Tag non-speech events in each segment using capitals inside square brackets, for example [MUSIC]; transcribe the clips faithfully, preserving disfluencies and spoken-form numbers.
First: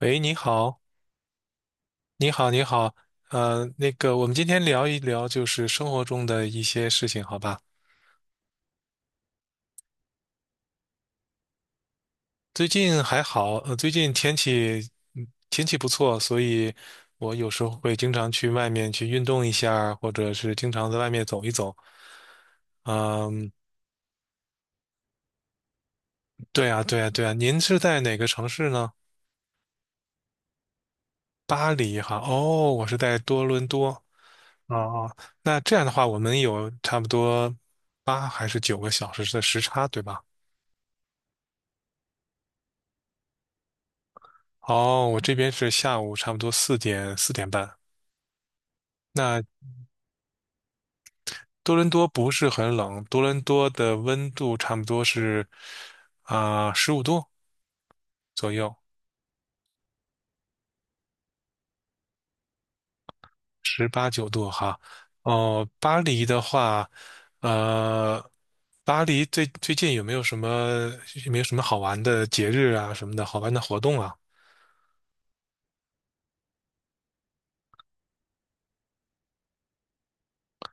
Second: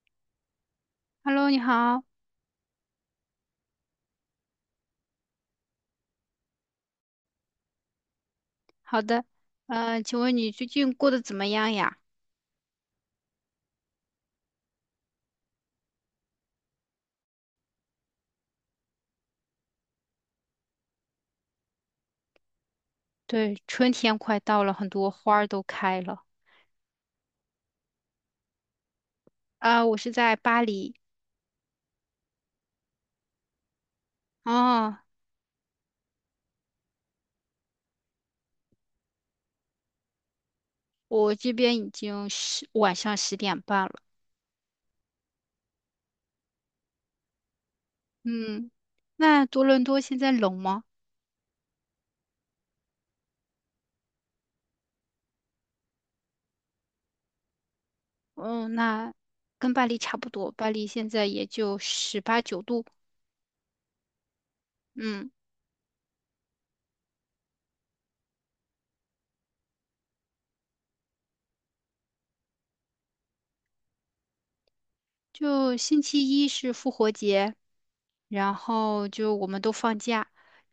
喂，你好，Hello，你好。你好，你好。呃，那个，我们今天聊一聊就是生活中的一些事情，好吧？好的。呃，请问你最近过得怎么样呀？最近还好，呃，最近天气，嗯天气不错，所以我有时候会经常去外面去运动一下儿或者是经常在外面走一走。嗯，对，春天快到了，很多花儿都开了。对啊，对啊，对啊，您是在哪个城市呢？啊、我是在巴黎。巴黎哈，哦，我是在多伦多。哦哦，哦，那这样的话，我们有差不多八还是九个小时的时差，对吧？我这边已经十，晚上十点半了。哦，我这边是下午差不多四点四点半。嗯，那那多伦多现在冷吗？多伦多不是很冷，多伦多的温度差不多是啊十五度左右，嗯，那跟巴黎差不多，巴黎现在也就十八九度。十八九度哈。嗯，哦，巴黎的话，呃，巴黎最最近有没有什么有没有什么好玩的节日啊什么的好玩的活动啊？就星期一是复活节，然后就我们都放假，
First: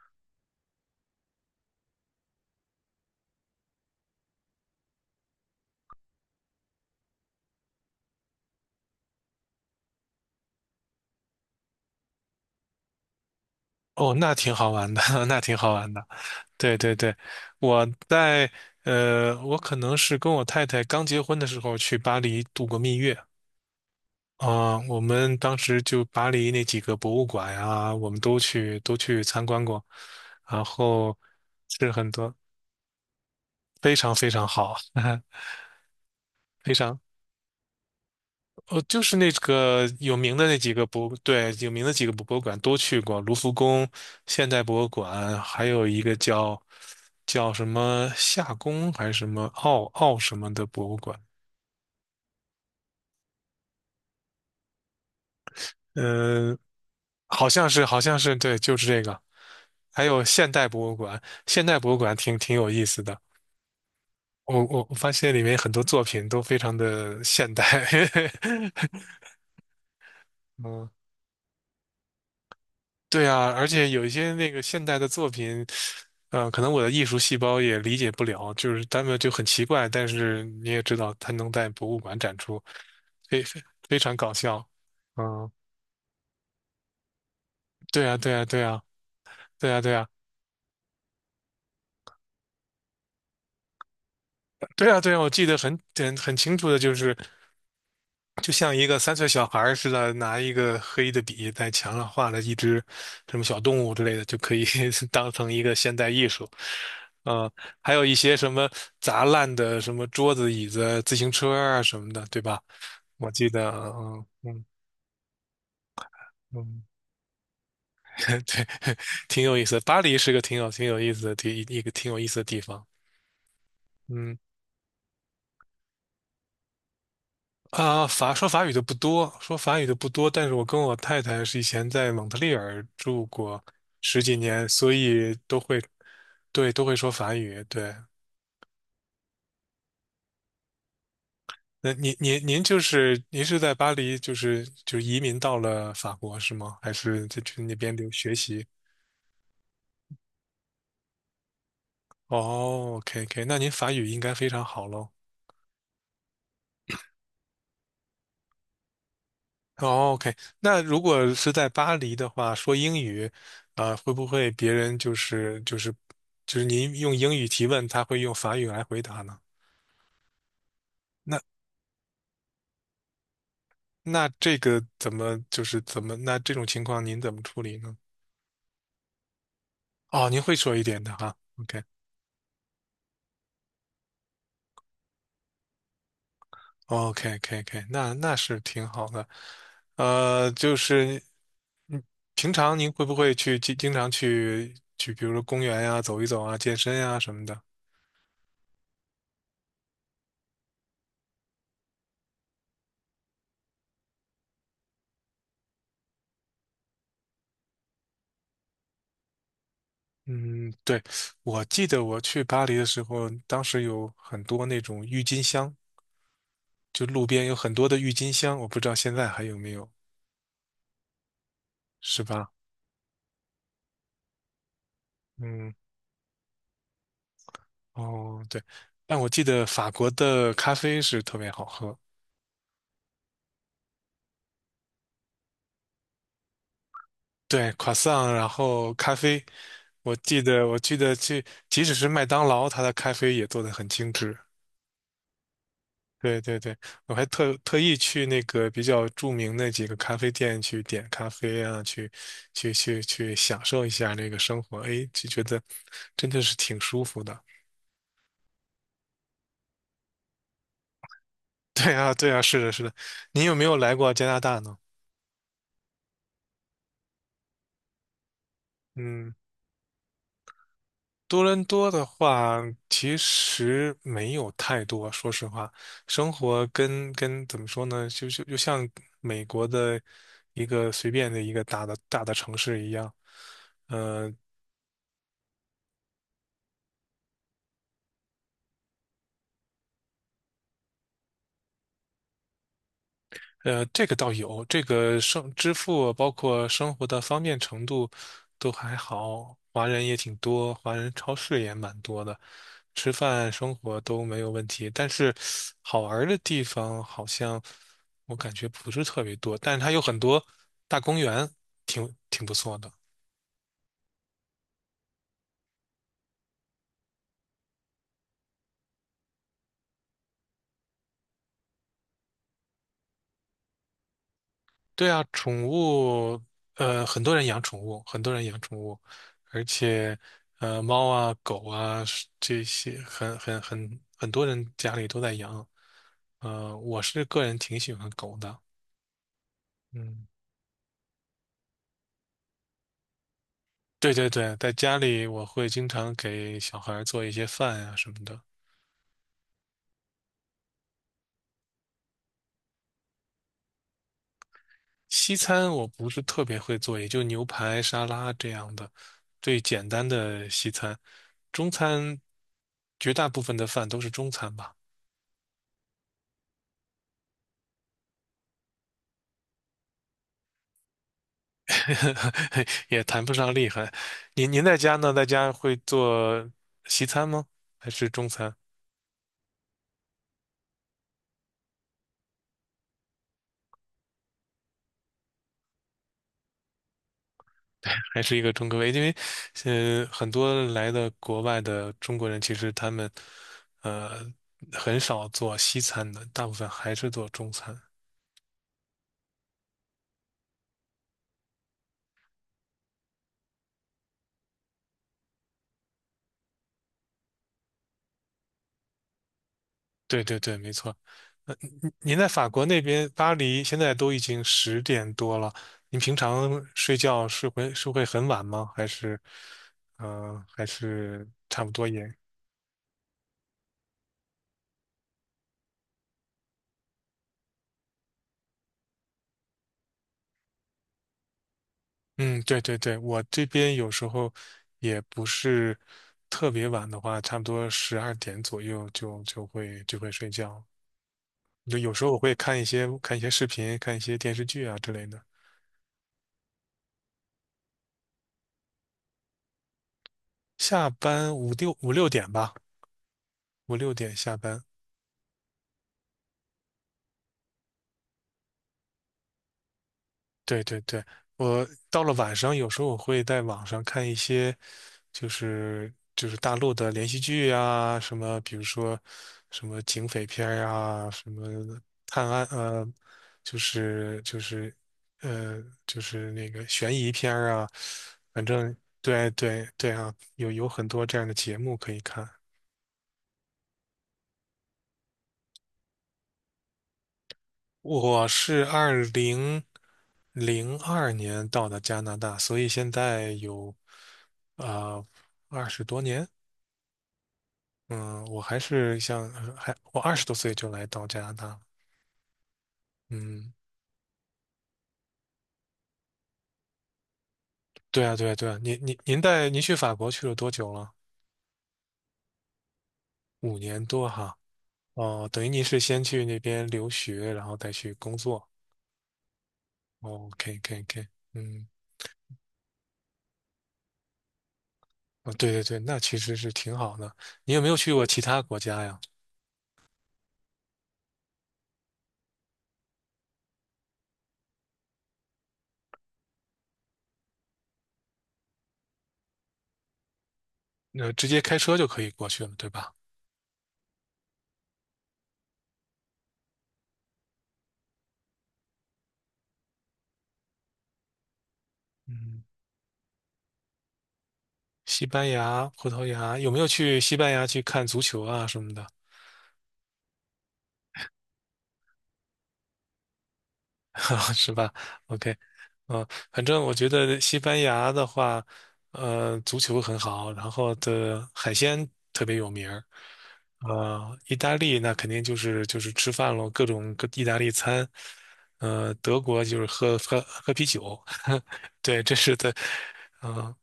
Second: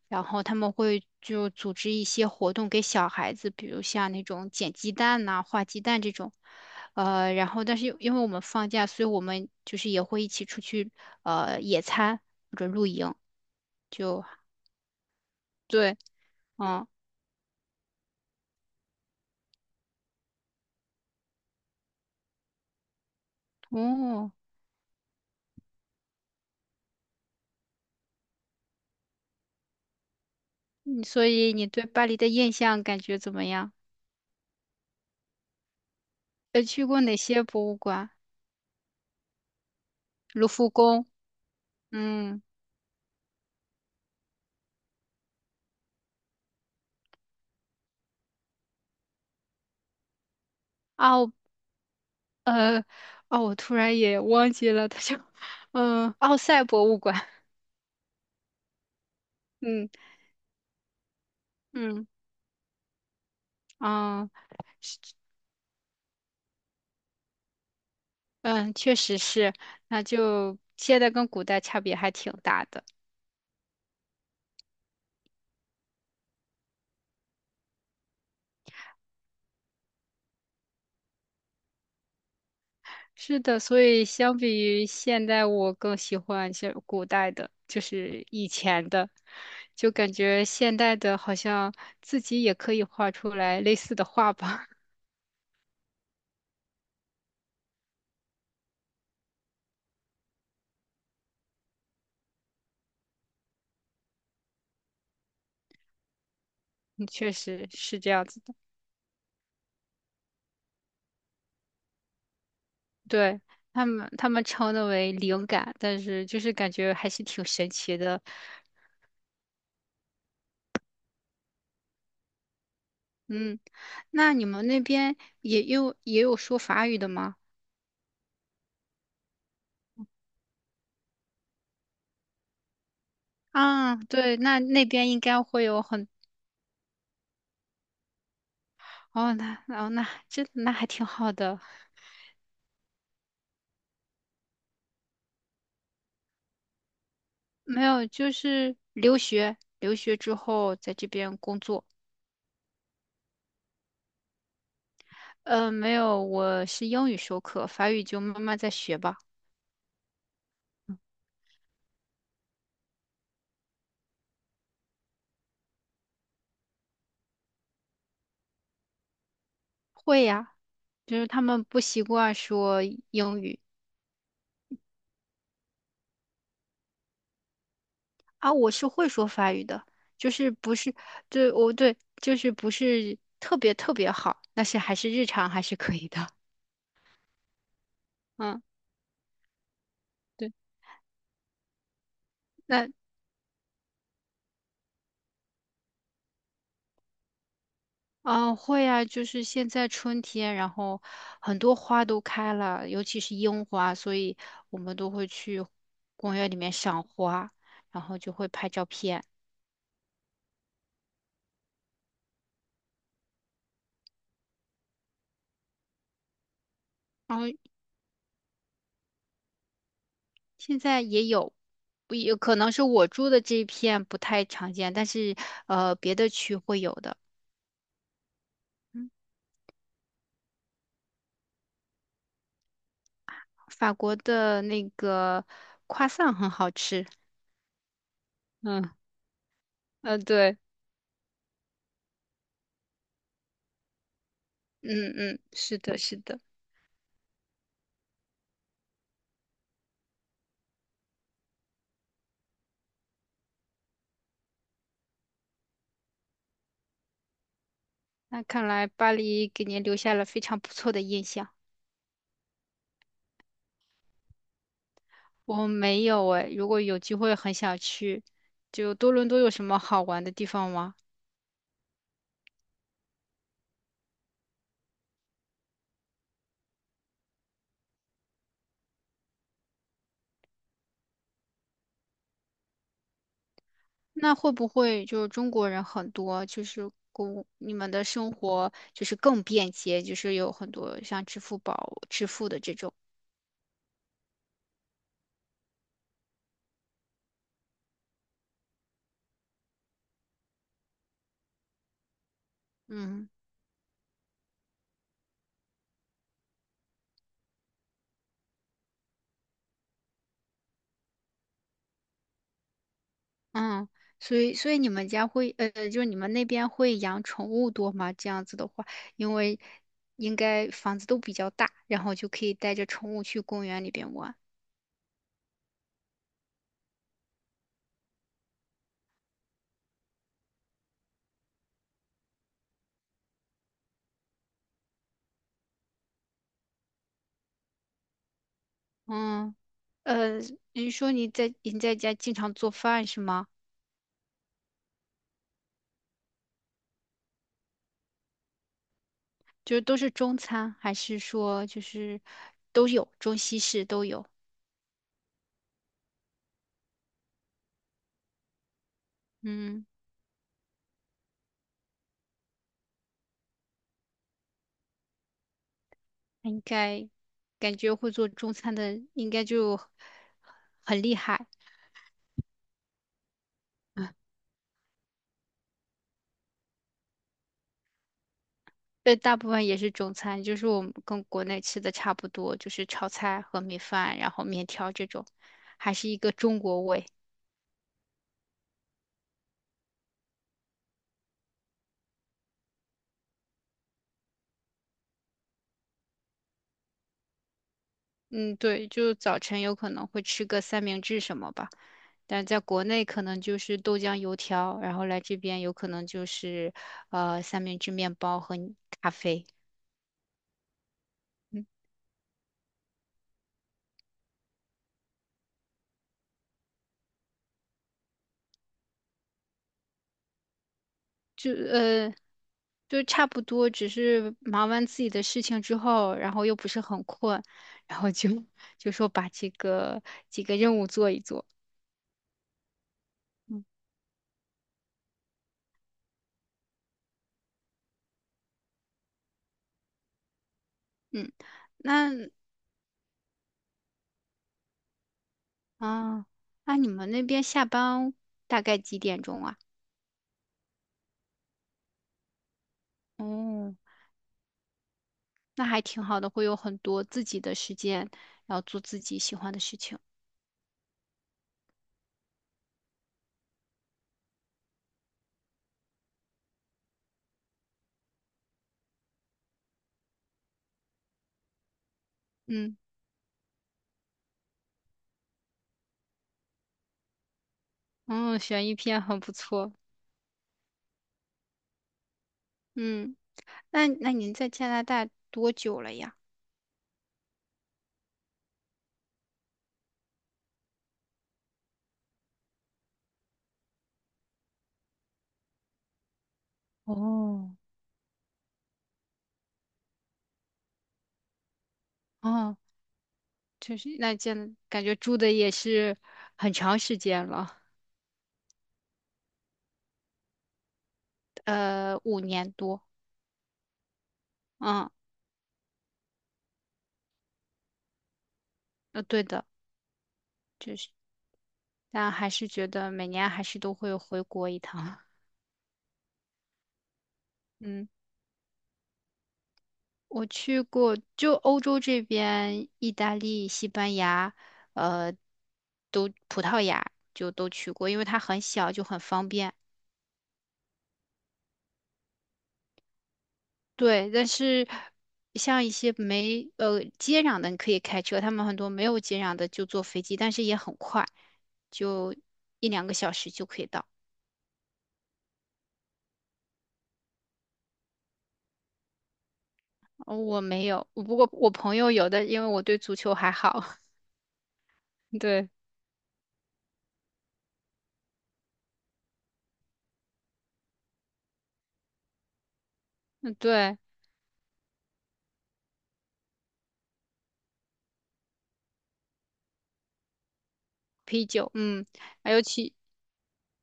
然后他们会就组织一些活动给小孩子，比如像那种捡鸡蛋呐、画鸡蛋这种。呃，然后但是因为我们放假，所以我们就是也会一起出去呃野餐或者露营，哦，就那挺好玩的，[LAUGHS] 那挺好玩对。的。对嗯。对对，我在呃，我可能是跟我太太刚结婚的时候去巴黎度过蜜月哦。啊，我们当时就巴黎那几个博物馆呀，我们都去都去参观过，然嗯后所以你对是巴很黎的多印象感觉怎么样？非常非常好，[LAUGHS] 呃，非去常。过哪些博物馆？哦，就是那个有名的卢那浮几个宫。博，对，有名的几个博物嗯。馆都去过，卢浮宫、现代博物馆，还有一个叫叫什么夏宫还是什么奥奥什么的博物馆，啊。呃，哦，我突然也忘记了，它叫，嗯，奥嗯，赛博物馆。好像是好像是对，就是这个，嗯还有现代博物馆，现代博物嗯馆挺挺有意思的，嗯我我我发现里面很多作品都非常的现代，嗯，确实是，那就 [LAUGHS] 嗯，现在跟古代差别还挺大的。对啊，而且有一些那个现代的作品。嗯，可能我的艺术细胞也理解不了，就是他们就很奇怪，但是你也知道，他能在博物馆展出，是非的，非所非以常搞相比笑。于现代，嗯，我更喜欢是古代的，就对啊，是对啊，以对啊，前的，对啊，就对啊，感觉现代的好像自己也可以画出来类似的画吧。[LAUGHS] 对啊，对啊，我记得很很很清楚的，就是就像一个三岁小孩儿似的，拿一个黑的笔在墙上画了一只什么小动物之类的，就可以 [LAUGHS] 当成一个现代艺术。嗯，确嗯，实还是有这一样些子什的。么砸烂的什么桌子、椅子、自行车啊什么的，对吧？我对，记得，他们嗯他们嗯嗯称的为灵感，但是就是感嗯，觉还是挺神奇 [LAUGHS] 的。对，[LAUGHS] 挺有意思的。巴黎是个挺有挺有意思的地，一个挺有意思的地方。嗯，那嗯你们那边也有也有说法语的吗？啊，法说法语的不多，说法语的不多。但是我跟我太太是以前在蒙特利尔住过啊，十几对，那年，那所边应以该都会有会，很，对，都会说法语。对，哦，那哦那这那还挺好的。那您您您就是您是在巴黎，就是就移民到了法国是吗？还是在去那没边有，留就学习？是留学，留学之后在这边工作。哦，OK OK,那您法语应该非常好喽。嗯，没有，我是英语授课，法语就慢慢再学吧。哦，OK,那如果是在巴黎的话，说英语，啊、会不会别人就是就是就是您用英语提问，他会用法语来回答呢？会呀，就是那他们不习惯说英语。那这个怎么就是怎么那这种情况您怎么处理呢？啊，我是会说法语的。哦，就您是会说不一是，点的哈对，我，OK。对，就是不是特别特别好，但是还是日常还是可以的。[LAUGHS] o k k k 那那是嗯，挺好的。呃，对，就是平常那您会不会去经经常去去，比如说公园呀、走一走啊、健身呀、什么的？啊，会啊，就是现在春天，然后很多花都开了，尤其是樱花，所以我们都会去公园里面赏花，然后就会拍照片。嗯，对，我记得我去巴黎的时候，当时有很多那种郁金香，就路然边后有很多的郁金香，我不知道现在还有没有，现在也有，不是也吧？可能是我住的这一片不太常见，但是嗯，呃，别的区会有的。哦，对，嗯，但我记得法国的咖啡是特别好喝，法国的那个夸 r 很好吃。对，croissant,然嗯后咖啡，我嗯。记对。得我记得去，即使是麦当劳，它的咖啡也做得很精致。嗯嗯，是的，是的。对对对，我还特特意去那个比较著名的几个咖啡店去点咖啡啊，去去去去享受一下那个生活，哎，就觉得真的是挺舒服的。[LAUGHS] 那看来巴黎给您留下了非常不错的印象。对啊，对啊，是的，是的。你有没有来过加拿大呢？我没有诶，如果有机会很想去。就多伦嗯，多有什么好玩的地方吗？多伦多的话，其实没有太多，说实话，生活跟跟怎么说呢，就就就像美国的一个随便的一个大的大的城市一样。呃那会不会就是中国人很多，就是公你们的生活就是更便捷，就是有很多像支付宝支付的这种。呃，这个倒有，这个生支付包括生活的方便程度都还好，华人也挺多，华人超市也蛮多的，吃嗯。饭生活都没有问题。但是好玩儿的地方好像我感觉不是特别多，但是它有很多大公园，挺挺不错的。嗯，所以所以你们家会呃，就是你们那边会养宠物多吗？这样子的话，因为应该房子都比较大，然后就可以带着宠物去公园里边玩。对啊，宠物，呃，很多人养宠物，很多人养宠物，而且，呃，猫啊、狗啊是这些，很很很很多人家里都在养。呃，我是个人挺喜欢狗的。嗯。嗯，呃，你说你在你在家经常做饭是吗？对对对，在家里我会经常给小孩儿做一些饭呀、什么的。就是都是中餐，还是说就是都有中西式都有？西餐我不是特别会做，也就牛排、沙拉这样的最嗯，简单的西餐。中餐绝大部分的饭都是中餐吧。应该感觉会做中餐的应该就很厉害。[LAUGHS] 也谈不上厉害。您您在家呢？在家会做西餐吗？还是中餐？对，大部分也是中餐，就是我们跟国内吃的差不多，就是炒菜、和米饭，然后面条这种，还是一个中国味。还是一个中国胃？因为，呃，很多来的国外的中国人，其实他们，呃，很少做西餐的，大部分还是做中餐。嗯，对，就早晨有可能会吃个三明治什么吧，但在国内可能就是豆浆、油条，然后来这边有可能就是呃三明治、面包和咖啡。对对对，没错。呃，嗯，您您在法国那边，巴黎现在都已经十点多了，您平常睡觉是会是会很晚吗？还是，嗯，还是就差不多也？呃就差不多，只是忙完自己的事情之后，然后又不是很困，然后就 [LAUGHS] 就说把这个几个任务做一做。嗯，对对对，我这边有时候也不是特别晚的话，差不多十二点左右就就会就会睡觉。嗯，就有时那候我会看一些看一些视频，看一些电视剧啊之类的。啊，那你们那边下班大概几点钟啊？下班五六五六点吧，五哦，六点下班。那还挺好的，会有很多自己的时间，然后做自己喜欢的事情。对对对，我到了晚上，有时候我会在网上看一些，就是就是大陆的连续剧啊，什么比如说什么警匪片儿啊，什么探案嗯。呃，就是就是呃就是那个悬疑片儿啊，哦，反悬疑正片很对不对错。对啊，有有很多这样的节目可以看。嗯，那那您在加拿大多久了呀？我是二零零二年到的加拿大，所以现在有啊二十多年。哦。嗯，我还是像还我二十多岁就来到加拿大了。哦，嗯，就是那见感觉住的也是很长时间了。对啊，对啊，对啊。您您您带您去法国去了多久了？呃，五年多。五年多哈。嗯，哦，等于您是先去那边留学，然后再去工作。呃，对的，哦，OK OK OK。嗯，但还是觉得每年还是都会回国一趟。哦，对对对，那其实是挺好的。你有 [LAUGHS] 没有嗯。去过其他国家呀？我去过，就欧洲这边，意大利、西班牙，呃，都葡萄牙就都去过，因为它很小，就很方便。那、直接开车就可以过去了，对吧？对，但是像一些没呃接壤的，你可以开车；他们很多没有接壤的就坐飞机，但是也很快，就嗯，一两个小时就可以到。西班牙、葡萄牙，有没有去西班牙去看足球啊什么的？哦我没有，我不过我朋友有的，因为我对足球还好。[LAUGHS] [LAUGHS] 是吧？OK,对。嗯、反正我觉得西班牙的话，呃，足球很好，然后的海鲜特别有名儿。嗯。对，呃，意大利那肯定就是就是吃饭咯，各种各意大利餐。呃，德国就是喝喝喝啤酒，啤 [LAUGHS] 酒。嗯，对，这还是有的。其嗯、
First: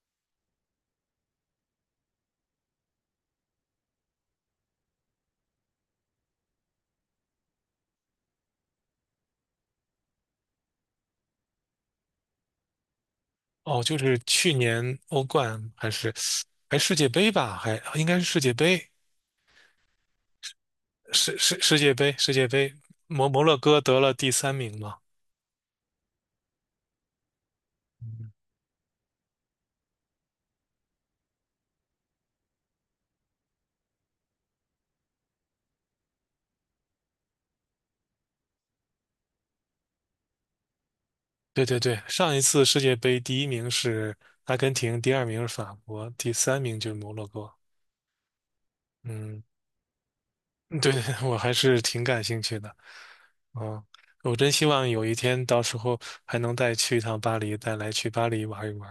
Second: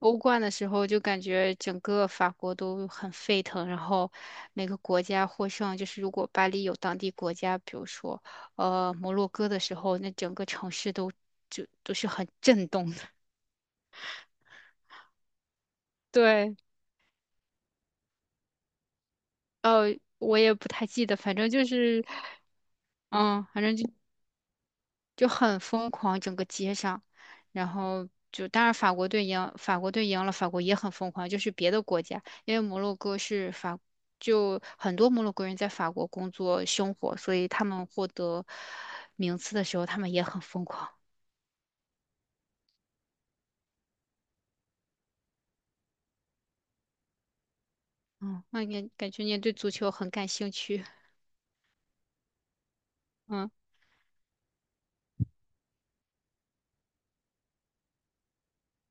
欧冠的时候就感觉整个法国都很沸腾，然后每个国家获胜。就是如果巴黎有当地国家，比如说呃摩洛哥的时候，那整个城市都就都是很震动的。哦，就是去年欧冠还是 [LAUGHS] 对。还世界杯吧，还应该是世界杯，呃，我也不太记得，反世正世就世界是。杯，世界杯，摩摩嗯，洛反正哥就得了第三名嘛。就很疯狂，整个街上，然后就当然法国队赢，法国队赢了，法国也很疯狂，就是别的国家，因为摩洛哥是法，就很多摩洛哥人在法国工作生活，所以他们获得名次的时候，他们也很疯狂。对对对，上一次世界杯第一名是阿根廷，第二名是法国，第三名就是摩洛哥。嗯，那你感觉你也嗯，对足球很感兴趣。对，[LAUGHS] 我还是挺感兴趣的。嗯嗯，我真希望有一天到时候还能再去一趟巴黎，再来去巴黎玩一玩。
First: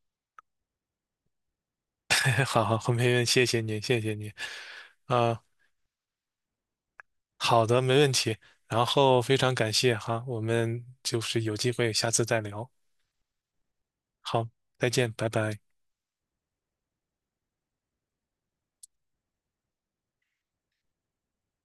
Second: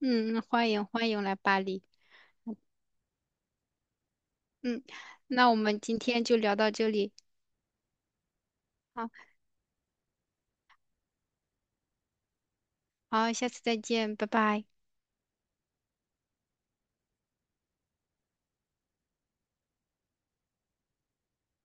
嗯，欢迎欢迎来巴黎。[LAUGHS] 好好，后面谢谢你，谢谢你。嗯，啊，那我们今天就聊到这里。好的，没问题。然好，后非常感谢哈，我们就是有机会下次再聊。好，下次再见，拜好，拜。再见，拜拜。